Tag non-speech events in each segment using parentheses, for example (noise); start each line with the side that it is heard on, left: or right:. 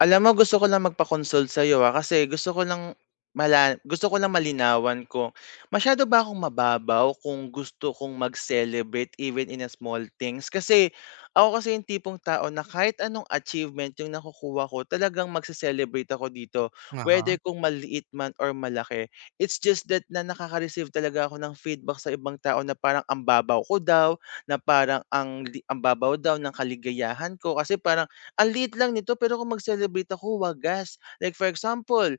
left: Alam mo, gusto ko lang magpa-consult sa'yo, ah, kasi gusto ko lang malinawan kung masyado ba akong mababaw kung gusto kong mag-celebrate even in a small things? Kasi ako kasi yung tipong tao na kahit anong achievement yung nakukuha ko talagang magse-celebrate ako dito,
right: uh
left: whether kung maliit man or malaki. It's just that na nakaka-receive talaga ako ng feedback sa ibang tao na parang ang babaw ko daw, na parang ang babaw daw ng kaligayahan ko kasi parang ang liit lang nito pero kung mag-celebrate ako wagas. Like for example,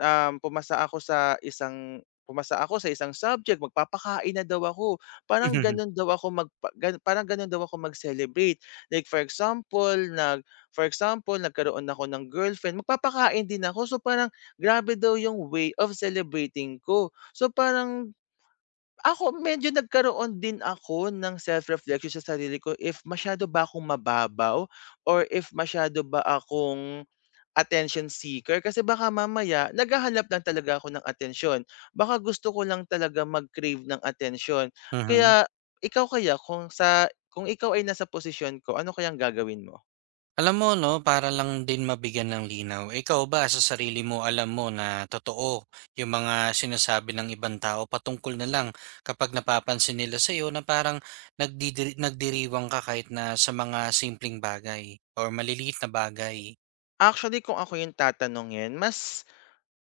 left: pumasa ako sa isang subject, magpapakain na daw ako. Parang
right: Mhm,
left: gano'n daw ako mag Parang gano'n daw ako mag-celebrate. Like for example, for example, nagkaroon ako ng girlfriend, magpapakain din ako. So, parang grabe daw yung way of celebrating ko. So, parang ako medyo nagkaroon din ako ng self-reflection sa sarili ko if masyado ba akong mababaw or if masyado ba akong attention seeker kasi baka mamaya naghahanap lang talaga ako ng attention. Baka gusto ko lang talaga mag-crave ng attention.
right: mhm.
left: Kaya
right: (laughs)
left: ikaw kaya kung sa kung ikaw ay nasa posisyon ko, ano kayang gagawin mo?
right: Alam mo 'no, para lang din mabigyan ng linaw, ikaw ba sa sarili mo alam mo na totoo yung mga sinasabi ng ibang tao patungkol na lang kapag napapansin nila sa'yo na parang nagdiriwang ka kahit na sa mga simpleng bagay or maliliit na bagay?
left: Actually, kung ako yung tatanungin, mas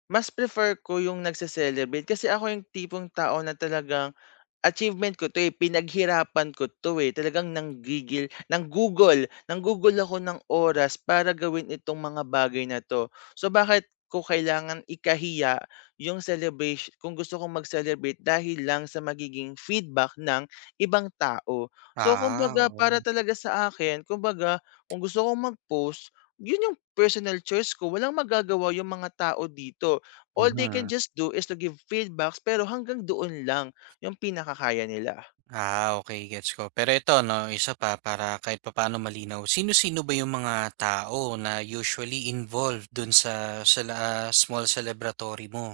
left: mas prefer ko yung nagse-celebrate kasi ako yung tipong tao na talagang achievement ko 'to, eh, pinaghirapan ko 'to, eh. Talagang nanggigil nanggugol nanggugol ako ng oras para gawin itong mga bagay na 'to. So, bakit ko kailangan ikahiya yung celebration kung gusto kong mag-celebrate dahil lang sa magiging feedback ng ibang tao. So,
right: Ah,
left: kumbaga para
right: oo.
left: talaga sa akin, kumbaga kung gusto kong mag-post, yun yung personal choice ko. Walang magagawa yung mga tao dito. All they can
right: Mhm.
left: just do is to give feedbacks pero hanggang doon lang. Yung pinakakaya nila.
right: Ah, okay gets ko. Pero ito 'no, isa pa para kahit papaano malinaw. Sino-sino ba yung mga tao na usually involved dun sa sa la small celebratory mo?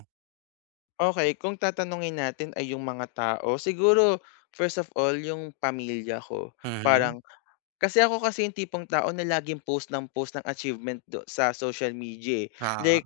left: Okay, kung tatanungin natin ay yung mga tao, siguro first of all yung pamilya ko.
right: Mhm.
left: Parang Kasi ako kasi yung tipong tao na laging post ng achievement do sa social media, eh.
right: Oo.
left: Like,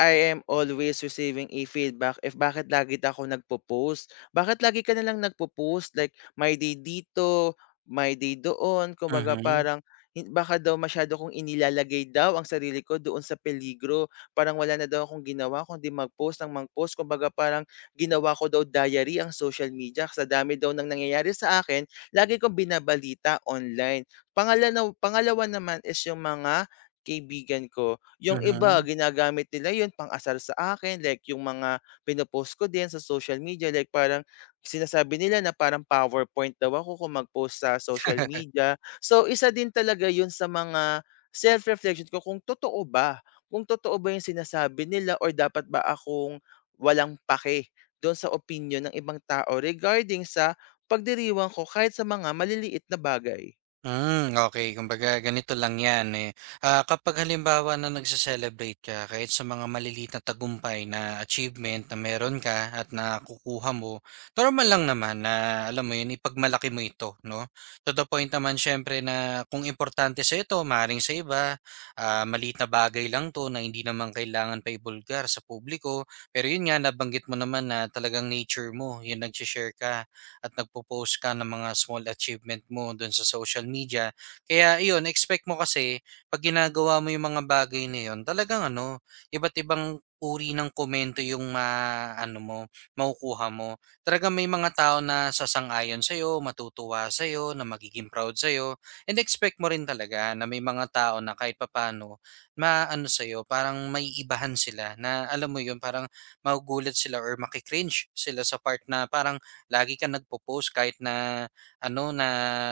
left: I am always receiving a feedback if bakit lagi daw ako nagpo-post, bakit lagi ka na lang nagpo-post, like my day dito, my day doon, kumbaga
right: Mhm.
left: parang baka daw masyado kong inilalagay daw ang sarili ko doon sa peligro, parang wala na daw akong ginawa kundi mag-post ng mag-post, kumbaga parang ginawa ko daw diary ang social media sa dami daw ng nangyayari sa akin, lagi kong binabalita online. Pangalawa pangalawa naman is yung mga kaibigan ko. Yung iba
right: Mhm.
left: ginagamit nila yun pang-asar sa akin, like yung mga pino ko din sa social media, like parang sinasabi nila na parang powerpoint daw ako kung mag-post sa social media. So, isa din talaga yun sa mga self-reflection ko kung totoo ba yung sinasabi nila or dapat ba akong walang pake dun sa opinyon ng ibang tao regarding sa pagdiriwang ko kahit sa mga maliliit na bagay.
right: Hmm, okay. Kumbaga ganito lang 'yan, eh, kapag halimbawa na nagse-celebrate ka kahit sa mga maliliit na tagumpay na achievement na meron ka at nakukuha mo, normal lang naman na alam mo 'yun, ipagmalaki mo ito 'no. To the point naman siyempre na kung importante sa ito, maring sa iba, maliit na bagay lang 'to na hindi naman kailangan pa ibulgar sa publiko. Pero 'yun nga, nabanggit mo naman na talagang nature mo, yun nagse-share ka at nagpo-post ka ng mga small achievement mo doon sa social media. Kaya iyon, expect mo kasi pag ginagawa mo yung mga bagay na yun, talagang ano, iba't ibang uri ng komento yung ma ano mo, makukuha mo. Talaga may mga tao na sasang-ayon sa iyo, matutuwa sa iyo, na magiging proud sa iyo. And expect mo rin talaga na may mga tao na kahit papaano maano sa iyo, parang may ibahan sila na alam mo yun, parang magugulat sila or makikringe sila sa part na parang lagi ka nagpo-post kahit na ano, na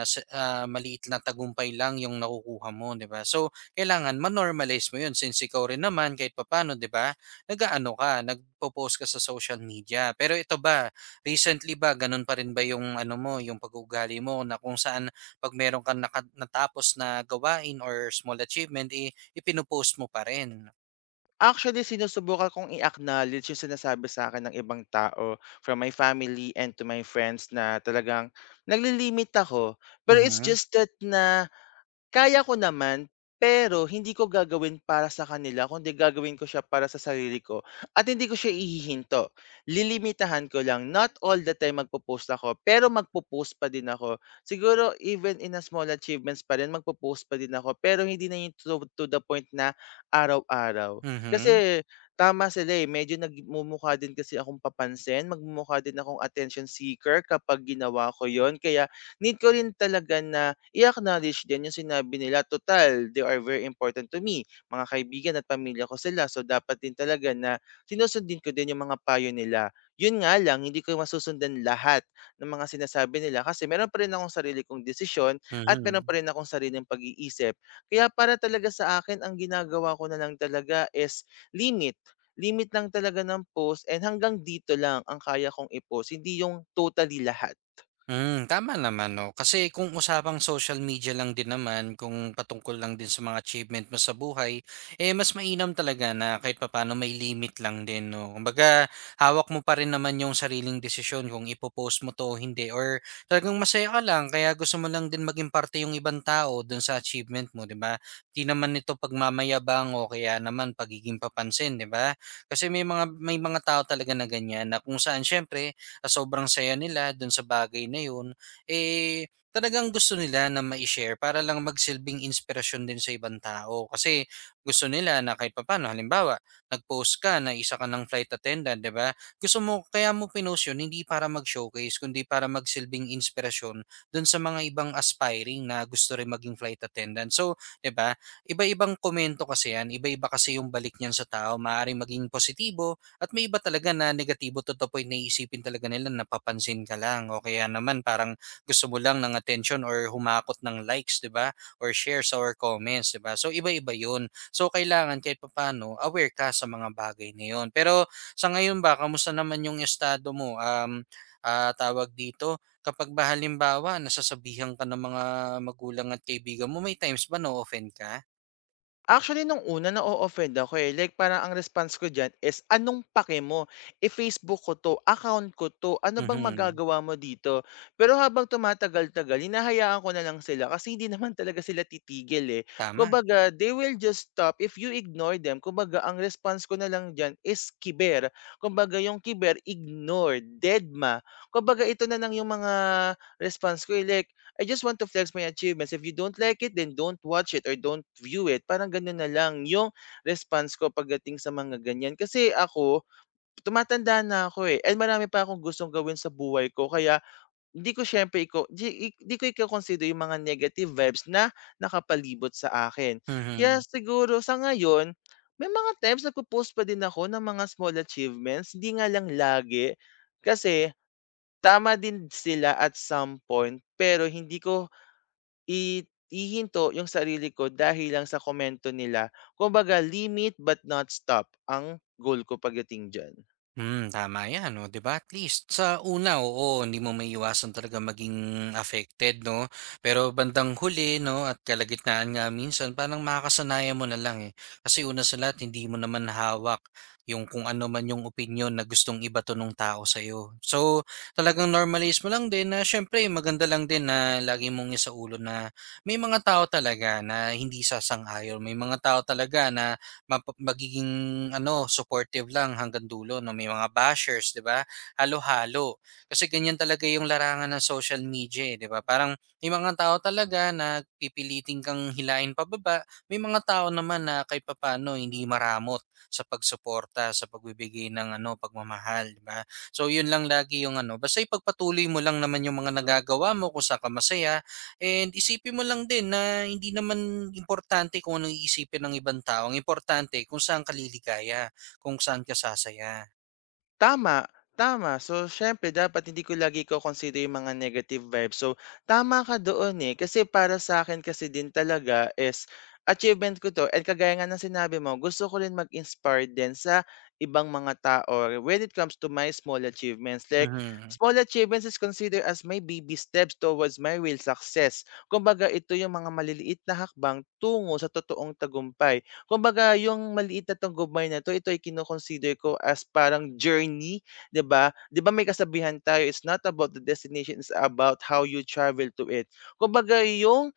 right: sa maliit na tagumpay lang yung nakukuha mo, 'di ba? So, kailangan ma-normalize mo 'yun since ikaw rin naman kahit papaano, 'di ba, nag-aano ka, nagpo-post ka sa social media. Pero ito ba, recently ba ganun pa rin ba yung ano mo, yung pag-uugali mo na kung saan 'pag meron kang naka- natapos na gawain or small achievement, eh, ipino mo pa rin?
left: Actually, sinusubukan kong i-acknowledge yung sinasabi sa akin ng ibang tao, from my family and to my friends, na talagang naglilimit ako. Pero it's
right: Mhm.
left: just that na kaya ko naman, pero hindi ko gagawin para sa kanila kundi gagawin ko siya para sa sarili ko at hindi ko siya ihihinto. Lilimitahan ko lang, not all the time magpo-post ako, pero magpo-post pa din ako. Siguro even in a small achievements pa rin magpo-post pa din ako, pero hindi na yung to the point na araw-araw.
right: Mhm.
left: Kasi tama sila eh, medyo nagmumukha din kasi akong papansin, magmumukha din akong attention seeker kapag ginawa ko yon, kaya need ko rin talaga na i-acknowledge din yung sinabi nila. Total, they are very important to me. Mga kaibigan at pamilya ko sila. So, dapat din talaga na sinusundin ko din yung mga payo nila. Yun nga lang, hindi ko masusundan lahat ng mga sinasabi nila kasi meron pa rin akong sarili kong desisyon at meron
right: Mhm.
left: pa rin akong sariling pag-iisip. Kaya para talaga sa akin, ang ginagawa ko na lang talaga is limit limit lang talaga ng post, and hanggang dito lang ang kaya kong i-post, hindi yung totally lahat.
right: Hmm, tama naman 'no. Kasi kung usapang social media lang din naman, kung patungkol lang din sa mga achievement mo sa buhay, eh, mas mainam talaga na kahit papaano may limit lang din 'no. Kumbaga hawak mo pa rin naman yung sariling desisyon kung ipopost mo 'to o hindi or talagang masaya ka lang kaya gusto mo lang din maging parte yung ibang tao dun sa achievement mo, 'di ba? 'Di naman ito pagmamayabang o kaya naman pagiging papansin, 'di ba? Kasi may mga tao talaga na ganyan na kung saan siyempre sobrang saya nila dun sa bagay na yun, eh, talagang gusto nila na ma share para lang magsilbing inspirasyon din sa ibang tao. Kasi gusto nila na kahit papano halimbawa, nag-post ka na isa ka ng flight attendant, di ba? Gusto mo, kaya mo pinost yun, hindi para mag-showcase, kundi para magsilbing inspirasyon dun sa mga ibang aspiring na gusto rin maging flight attendant. So, di ba, iba-ibang komento kasi yan, iba-iba kasi yung balik niyan sa tao, maaaring maging positibo, at may iba talaga na negatibo to the point na isipin talaga nila napapansin ka lang o kaya naman parang gusto mo lang ng attention or humakot ng likes, 'di ba? Or shares or comments, 'di ba? So iba-iba 'yun. So kailangan kahit papaano aware ka sa mga bagay na 'yun. Pero sa ngayon ba, kamusta naman yung estado mo? Tawag dito, kapag ba halimbawa nasasabihan ka ng mga magulang at kaibigan mo, may times ba na-offend ka?
left: Actually, nung una na-o-offend ako, eh, like parang ang response ko diyan is, "Anong pake mo, eh, Facebook ko 'to, account ko 'to, ano bang
right: Mhm.
left: magagawa mo dito?" Pero habang tumatagal-tagal hinahayaan ko na lang sila kasi hindi naman talaga sila titigil, eh.
right: Tama.
left: Kumbaga they will just stop if you ignore them. Kumbaga ang response ko na lang diyan is kiber. Kumbaga yung kiber, ignore, dedma. Kumbaga ito na lang yung mga response ko, eh, like I just want to flex my achievements. If you don't like it, then don't watch it or don't view it. Parang gano'n na lang yung response ko pagdating sa mga ganyan. Kasi ako, tumatanda na ako eh. And marami pa akong gustong gawin sa buhay ko. Kaya hindi ko syempre iko, di, di ko i-consider yung mga negative vibes na nakapalibot sa akin. Kaya
right: Mhm.
left: siguro sa ngayon, may mga times nagpo-post pa din ako ng mga small achievements. Hindi nga lang lagi. Kasi tama din sila at some point pero hindi ko I ihinto yung sarili ko dahil lang sa komento nila. Kumbaga limit but not stop ang goal ko pagdating diyan.
right: Hmm, tama yan, oh, 'di ba? At least sa una, oo, hindi mo maiiwasan talaga maging affected, no? Pero bandang huli, no, at kalagitnaan nga minsan, parang makakasanayan mo na lang eh. Kasi una sa lahat, hindi mo naman hawak yung kung ano man yung opinion na gustong ibato ng tao sa iyo. So, talagang normalize mo lang din na syempre maganda lang din na lagi mong isaulo na may mga tao talaga na hindi sasang-ayon, may mga tao talaga na mapa magiging ano, supportive lang hanggang dulo 'no, may mga bashers, 'di ba? Halo-halo. Kasi ganyan talaga yung larangan ng social media, eh, 'di ba? Parang may mga tao talaga na pipilitin kang hilahin pababa, may mga tao naman na kahit papaano hindi maramot sa pagsuporta, sa pagbibigay ng ano, pagmamahal, 'di ba? So, yun lang lagi yung ano, basta ipagpatuloy mo lang naman yung mga nagagawa mo kung saan ka masaya, and isipin mo lang din na hindi naman importante kung anong iisipin ng ibang tao, ang importante kung saan ka liligaya, kung saan ka sasaya.
left: Tama, tama. So, siyempre dapat hindi ko lagi ko consider yung mga negative vibes. So, tama ka doon, eh, kasi para sa akin kasi din talaga is achievement ko 'to, and kagaya nga ng sinabi mo, gusto ko rin mag-inspire din sa ibang mga tao when it comes to my small achievements. Like,
right: Mhm,
left: small achievements is considered as my baby steps towards my real success. Kumbaga ito yung mga maliliit na hakbang tungo sa totoong tagumpay. Kumbaga yung maliit na tagumpay na 'to, ito ay kino ko as parang journey, 'di ba? 'Di ba may kasabihan tayo, "It's not about the destination, it's about how you travel to it." Kumbaga yung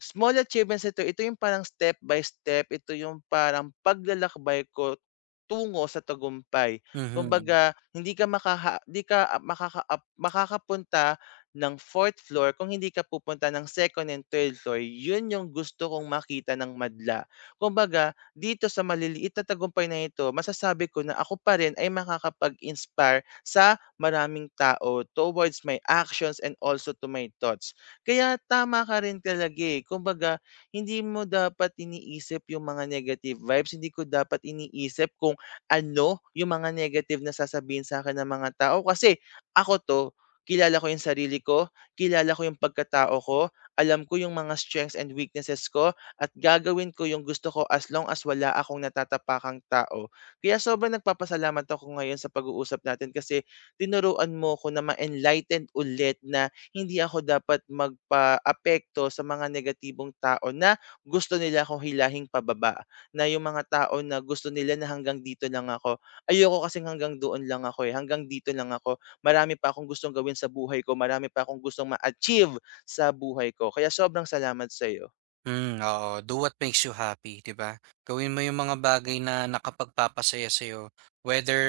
left: small achievements ito, ito yung parang step by step, ito yung parang paglalakbay ko tungo sa tagumpay.
right: mhm.
left: Kumbaga, hindi ka makaha hindi ka a makaka ap makakapunta ng fourth floor kung hindi ka pupunta ng second and third floor. Yun yung gusto kong makita ng madla. Kumbaga, dito sa maliliit na tagumpay na ito, masasabi ko na ako pa rin ay makakapag-inspire sa maraming tao towards my actions and also to my thoughts. Kaya tama ka rin talaga, eh. Kumbaga, hindi mo dapat iniisip yung mga negative vibes, hindi ko dapat iniisip kung ano yung mga negative na sasabihin sa akin ng mga tao kasi ako 'to, kilala ko yung sarili ko, kilala ko yung pagkatao ko, alam ko yung mga strengths and weaknesses ko at gagawin ko yung gusto ko as long as wala akong natatapakang tao. Kaya sobrang nagpapasalamat ako ngayon sa pag-uusap natin kasi tinuruan mo ko na ma-enlightened ulit na hindi ako dapat magpaapekto sa mga negatibong tao na gusto nila akong hilahin pababa. Na yung mga tao na gusto nila na hanggang dito lang ako. Ayoko kasing hanggang doon lang ako eh. Hanggang dito lang ako. Marami pa akong gustong gawin sa buhay ko. Marami pa akong gustong ma-achieve sa buhay ko. Kaya sobrang salamat sa iyo.
right: Hmm, oo. Do what makes you happy, 'di ba? Gawin mo yung mga bagay na nakapagpapasaya sa'yo, whether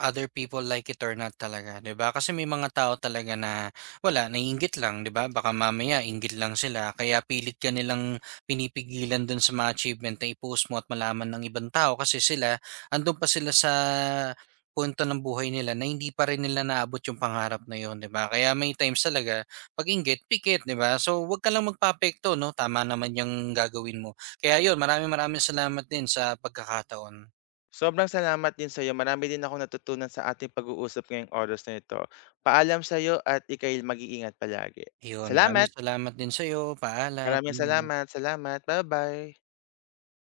right: other people like it or not talaga, 'di ba? Kasi may mga tao talaga na wala, naiinggit lang, 'di ba? Baka mamaya inggit lang sila, kaya pilit ka nilang pinipigilan dun sa mga achievement na i-post mo at malaman ng ibang tao kasi sila, andun pa sila sa punto ng buhay nila na hindi pa rin nila naabot yung pangarap na yun, 'di ba? Kaya may times talaga pag-inggit, pikit, 'di ba? So, huwag ka lang magpaapekto 'no, tama naman yung gagawin mo. Kaya 'yun, maraming maraming salamat din sa pagkakataon.
left: Sobrang salamat din sa iyo. Marami din ako natutunan sa ating pag-uusap ngayong oras na ito. Paalam sa iyo at ikay mag-iingat palagi.
right: Iyon,
left: Salamat!
right: maraming salamat din sa'yo. Paalam,
left: Maraming salamat. Salamat. Bye-bye.